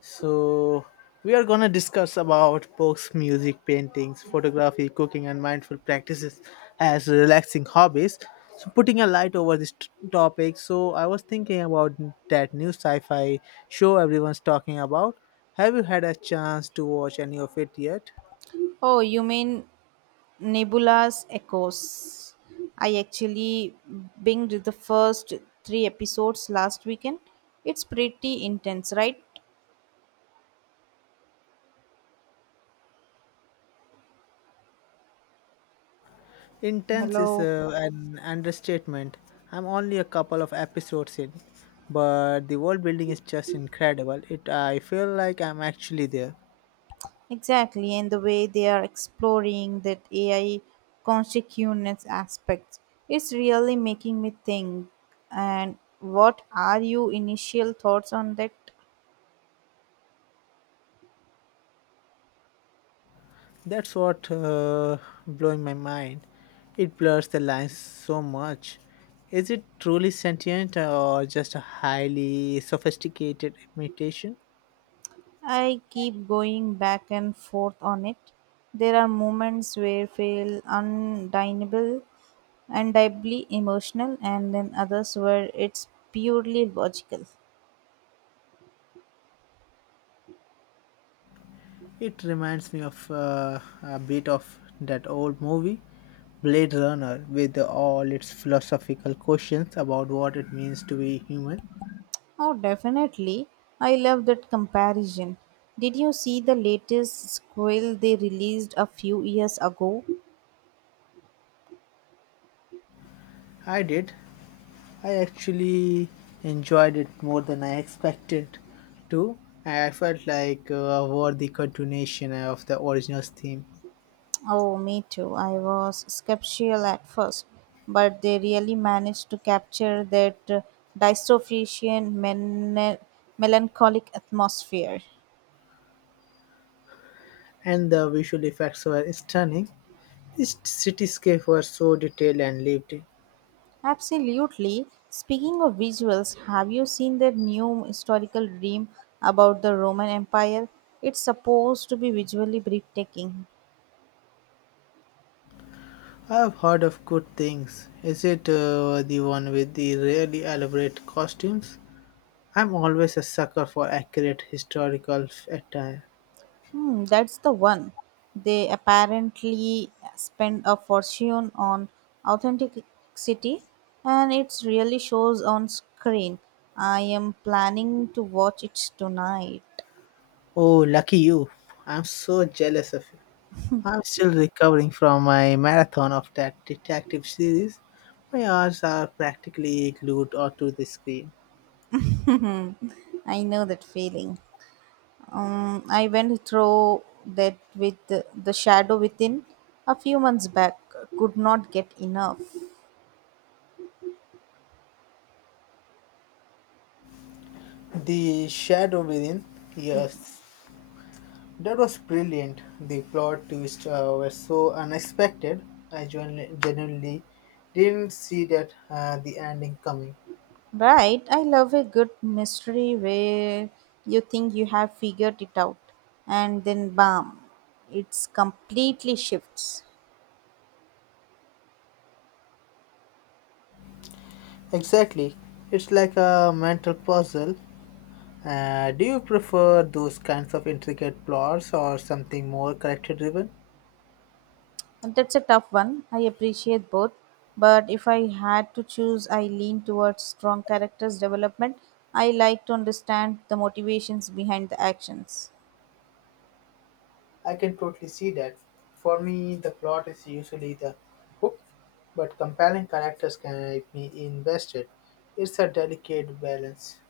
So we are gonna discuss about books, music, paintings, photography, cooking, and mindful practices as relaxing hobbies. So putting a light over this topic. So I was thinking about that new sci-fi show everyone's talking about. Have you had a chance to watch any of it yet? Oh, you mean Nebula's Echoes? I actually binged the first three episodes last weekend. It's pretty intense, right? Intense is Hello. An understatement. I'm only a couple of episodes in, but the world building is just incredible. It I feel like I'm actually there. Exactly, and the way they are exploring that AI consciousness aspect, it's really making me think. And what are your initial thoughts on that? That's what blowing my mind. It blurs the lines so much. Is it truly sentient or just a highly sophisticated imitation? I keep going back and forth on it. There are moments where feel undeniable, undeniably emotional, and then others where it's purely logical. It reminds me of a bit of that old movie, Blade Runner, with all its philosophical questions about what it means to be human. Oh, definitely. I love that comparison. Did you see the latest squirrel they released a few years ago? I did I actually enjoyed it more than I expected to. I felt like were the continuation of the original theme, Oh, me too. I was skeptical at first, but they really managed to capture that dystopian, melancholic atmosphere. and the visual effects were stunning. This cityscape was so detailed and lived in. Absolutely. Speaking of visuals, have you seen that new historical dream about the Roman Empire? It's supposed to be visually breathtaking. I have heard of good things. Is it the one with the really elaborate costumes? I'm always a sucker for accurate historical attire. Hmm, that's the one. They apparently spend a fortune on authenticity, and it really shows on screen. I am planning to watch it tonight. Oh, lucky you! I'm so jealous of you. I'm still recovering from my marathon of that detective series. My eyes are practically glued onto the screen. I know that feeling. I went through that with the shadow within a few months back. Could not get enough. The Shadow Within, yes, that was brilliant. The plot twists were so unexpected. I genuinely didn't see that the ending coming. Right, I love a good mystery where you think you have figured it out and then bam, it's completely shifts. Exactly, it's like a mental puzzle. Do you prefer those kinds of intricate plots or something more character driven? And that's a tough one. I appreciate both, but if I had to choose, I lean towards strong characters development. I like to understand the motivations behind the actions. I can totally see that. For me, the plot is usually the hook, but compelling characters can make me invested. It's a delicate balance.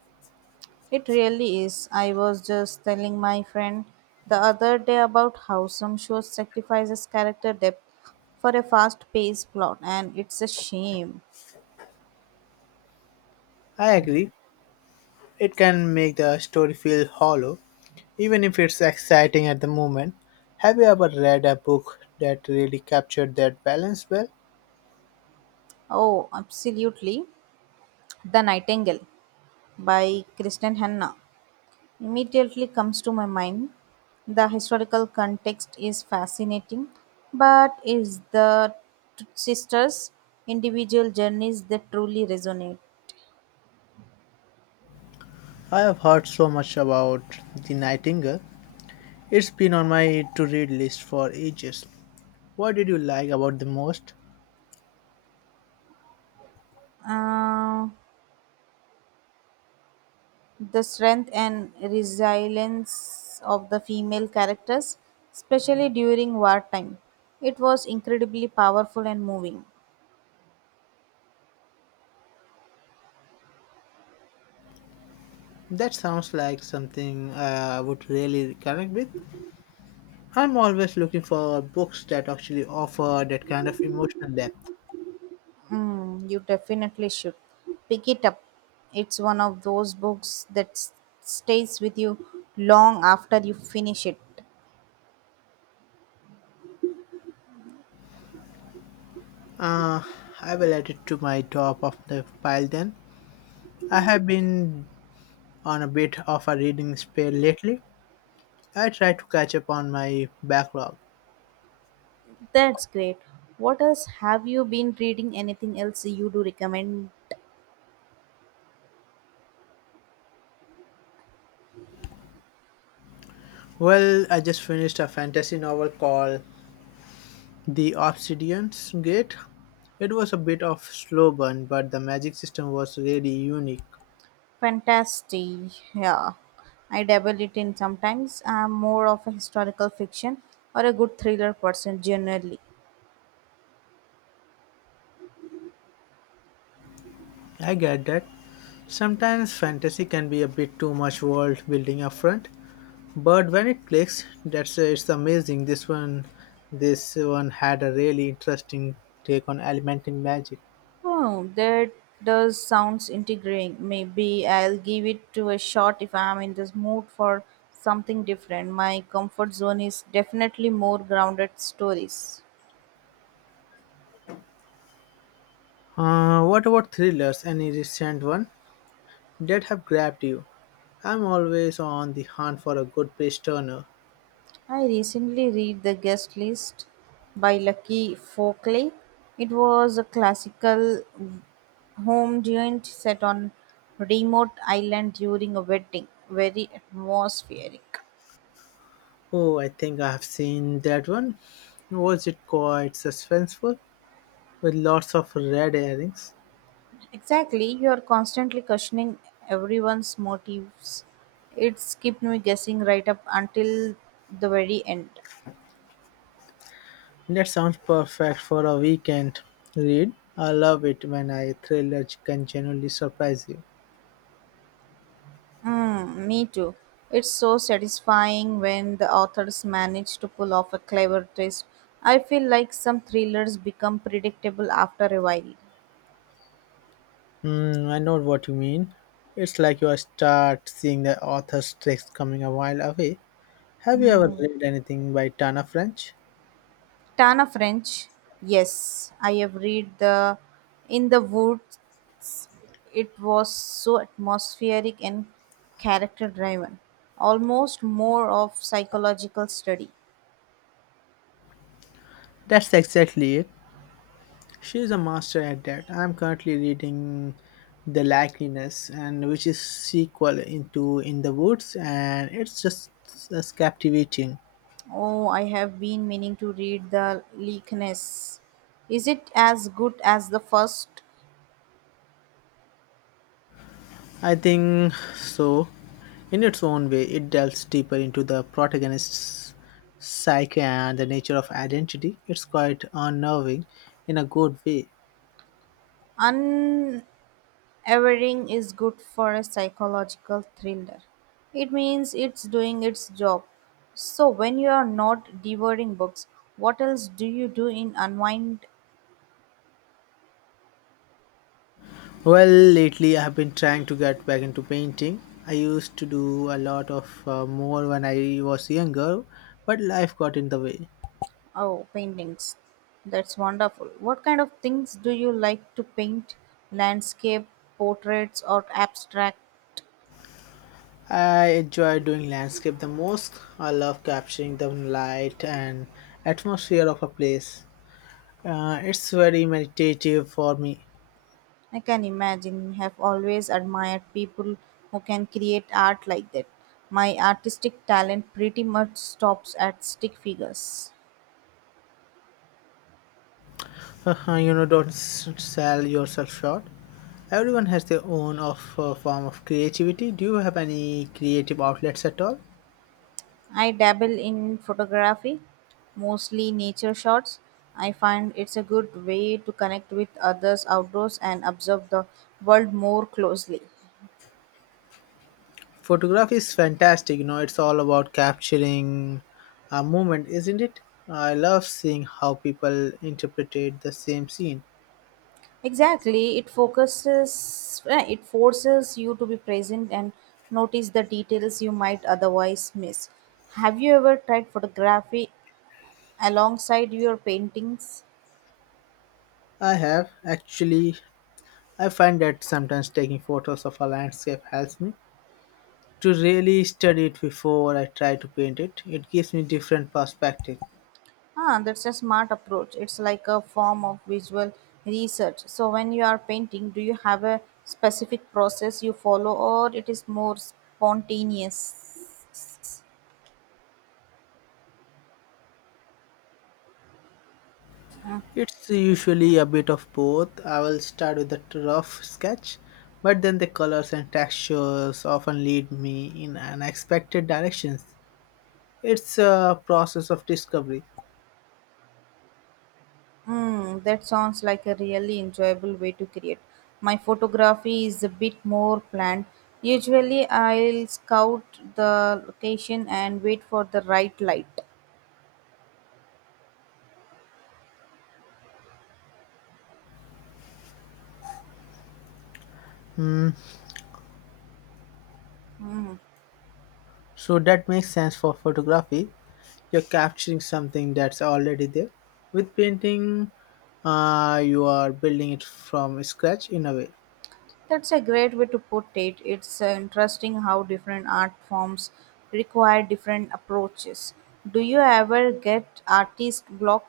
It really is. I was just telling my friend the other day about how some shows sacrifices character depth for a fast paced plot, and it's a shame. I agree. It can make the story feel hollow, even if it's exciting at the moment. Have you ever read a book that really captured that balance well? Oh, absolutely. The Nightingale by Kristen Hanna immediately comes to my mind. The historical context is fascinating, but is the sisters' individual journeys that truly resonate? I have heard so much about The Nightingale. It's been on my to read list for ages. What did you like about the most? Uh, the strength and resilience of the female characters, especially during wartime. It was incredibly powerful and moving. That sounds like something I would really connect with. I'm always looking for books that actually offer that kind of emotional depth. Mm, you definitely should pick it up. It's one of those books that stays with you long after you finish it. Uh, I will add it to my top of the pile then. I have been on a bit of a reading spell lately. I try to catch up on my backlog. That's great. What else have you been reading? Anything else you do recommend? Well, I just finished a fantasy novel called The Obsidian's Gate. It was a bit of slow burn, but the magic system was really unique. Fantasy, yeah. I dabble it in sometimes. I'm more of a historical fiction or a good thriller person generally. I get that. Sometimes fantasy can be a bit too much world building upfront, but when it clicks, that's it's amazing. This one had a really interesting take on element in magic. Oh, that does sounds intriguing. Maybe I'll give it to a shot if I'm in this mood for something different. My comfort zone is definitely more grounded stories. What about thrillers? Any recent one that have grabbed you? I'm always on the hunt for a good page turner. I recently read The Guest List by Lucky Folkley. It was a classical home giant set on remote island during a wedding, very atmospheric. Oh, I think I have seen that one. Was it quite suspenseful with lots of red herrings? Exactly, you are constantly questioning everyone's motives. It's kept me guessing right up until the very end. That sounds perfect for a weekend read. I love it when a thriller can genuinely surprise you. Mm, me too. It's so satisfying when the authors manage to pull off a clever twist. I feel like some thrillers become predictable after a while. Hmm, I know what you mean. It's like you start seeing the author's tricks coming a while away. Have you ever Hmm. read anything by Tana French? Tana French, yes, I have read the In the Woods. It was so atmospheric and character driven, almost more of psychological study. That's exactly it. She is a master at that. I'm currently reading The Likeliness, and which is sequel into In the Woods, and it's just as captivating. Oh, I have been meaning to read the Leakness. Is it as good as the first? I think so. In its own way, it delves deeper into the protagonist's psyche and the nature of identity. It's quite unnerving in a good way. Un Evering is good for a psychological thriller. It means it's doing its job. So when you are not devouring books, what else do you do in unwind? Well, lately I have been trying to get back into painting. I used to do a lot of more when I was younger, but life got in the way. Oh, paintings? That's wonderful. What kind of things do you like to paint? Landscape, portraits or abstract? I enjoy doing landscape the most. I love capturing the light and atmosphere of a place. It's very meditative for me. I can imagine. I have always admired people who can create art like that. My artistic talent pretty much stops at stick figures. You know, don't sell yourself short. Everyone has their own of form of creativity. Do you have any creative outlets at all? I dabble in photography, mostly nature shots. I find it's a good way to connect with others outdoors and observe the world more closely. Photography is fantastic. You know, it's all about capturing a moment, isn't it? I love seeing how people interpretate the same scene. Exactly, it forces you to be present and notice the details you might otherwise miss. Have you ever tried photography alongside your paintings? I have actually. I find that sometimes taking photos of a landscape helps me to really study it before I try to paint it. It gives me different perspective. Ah, that's a smart approach. It's like a form of visual research. So when you are painting, do you have a specific process you follow or it is more spontaneous? It's usually a bit of both. I will start with a rough sketch, but then the colors and textures often lead me in unexpected directions. It's a process of discovery. Hmm, that sounds like a really enjoyable way to create. My photography is a bit more planned. Usually I'll scout the location and wait for the right light. Hmm. So that makes sense for photography. You're capturing something that's already there. With painting, you are building it from scratch in a way. That's a great way to put it. It's interesting how different art forms require different approaches. Do you ever get artist block?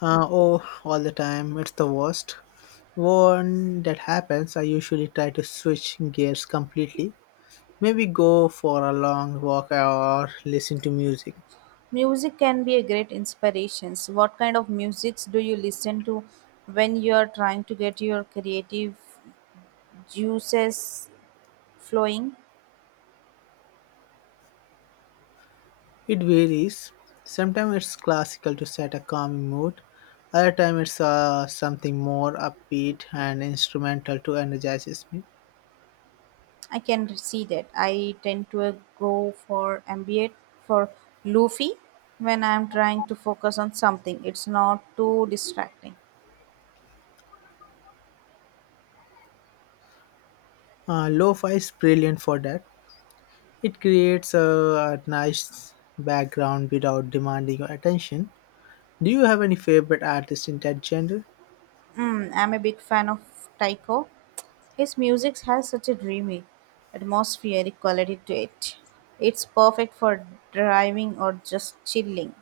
Oh, all the time. It's the worst. When that happens, I usually try to switch gears completely. Maybe go for a long walk or listen to music. Music can be a great inspiration. So what kind of musics do you listen to when you are trying to get your creative juices flowing? It varies. Sometimes it's classical to set a calming mood. Other time it's something more upbeat and instrumental to energizes me. I can see that. I tend to go for ambient for lofi when I'm trying to focus on something. It's not too distracting. Lo-fi is brilliant for that. It creates a nice background without demanding your attention. Do you have any favorite artist in that genre? Mm, I'm a big fan of Taiko. His music has such a dreamy, atmospheric quality to it. It's perfect for driving or just chilling.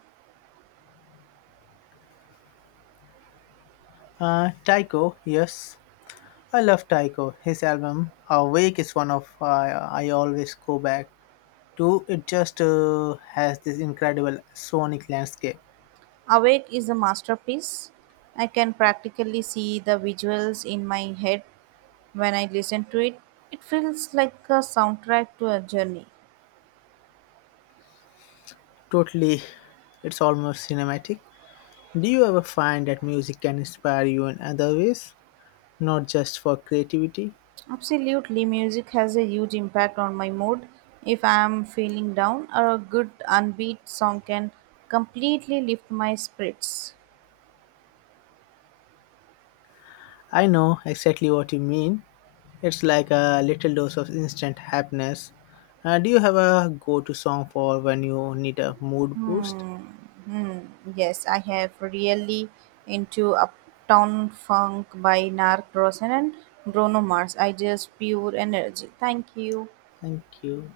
Tycho, yes. I love Tycho. His album Awake is one of I always go back too. It just has this incredible sonic landscape. Awake is a masterpiece. I can practically see the visuals in my head when I listen to it. It feels like a soundtrack to a journey. Totally, it's almost cinematic. Do you ever find that music can inspire you in other ways, not just for creativity? Absolutely, music has a huge impact on my mood. If I am feeling down, a good unbeat song can completely lift my spirits. I know exactly what you mean. It's like a little dose of instant happiness. Do you have a go to song for when you need a mood boost? Hmm. Hmm. Yes, I have really into Uptown Funk by Narc Rosen and Bruno Mars. I just pure energy. Thank you. Thank you.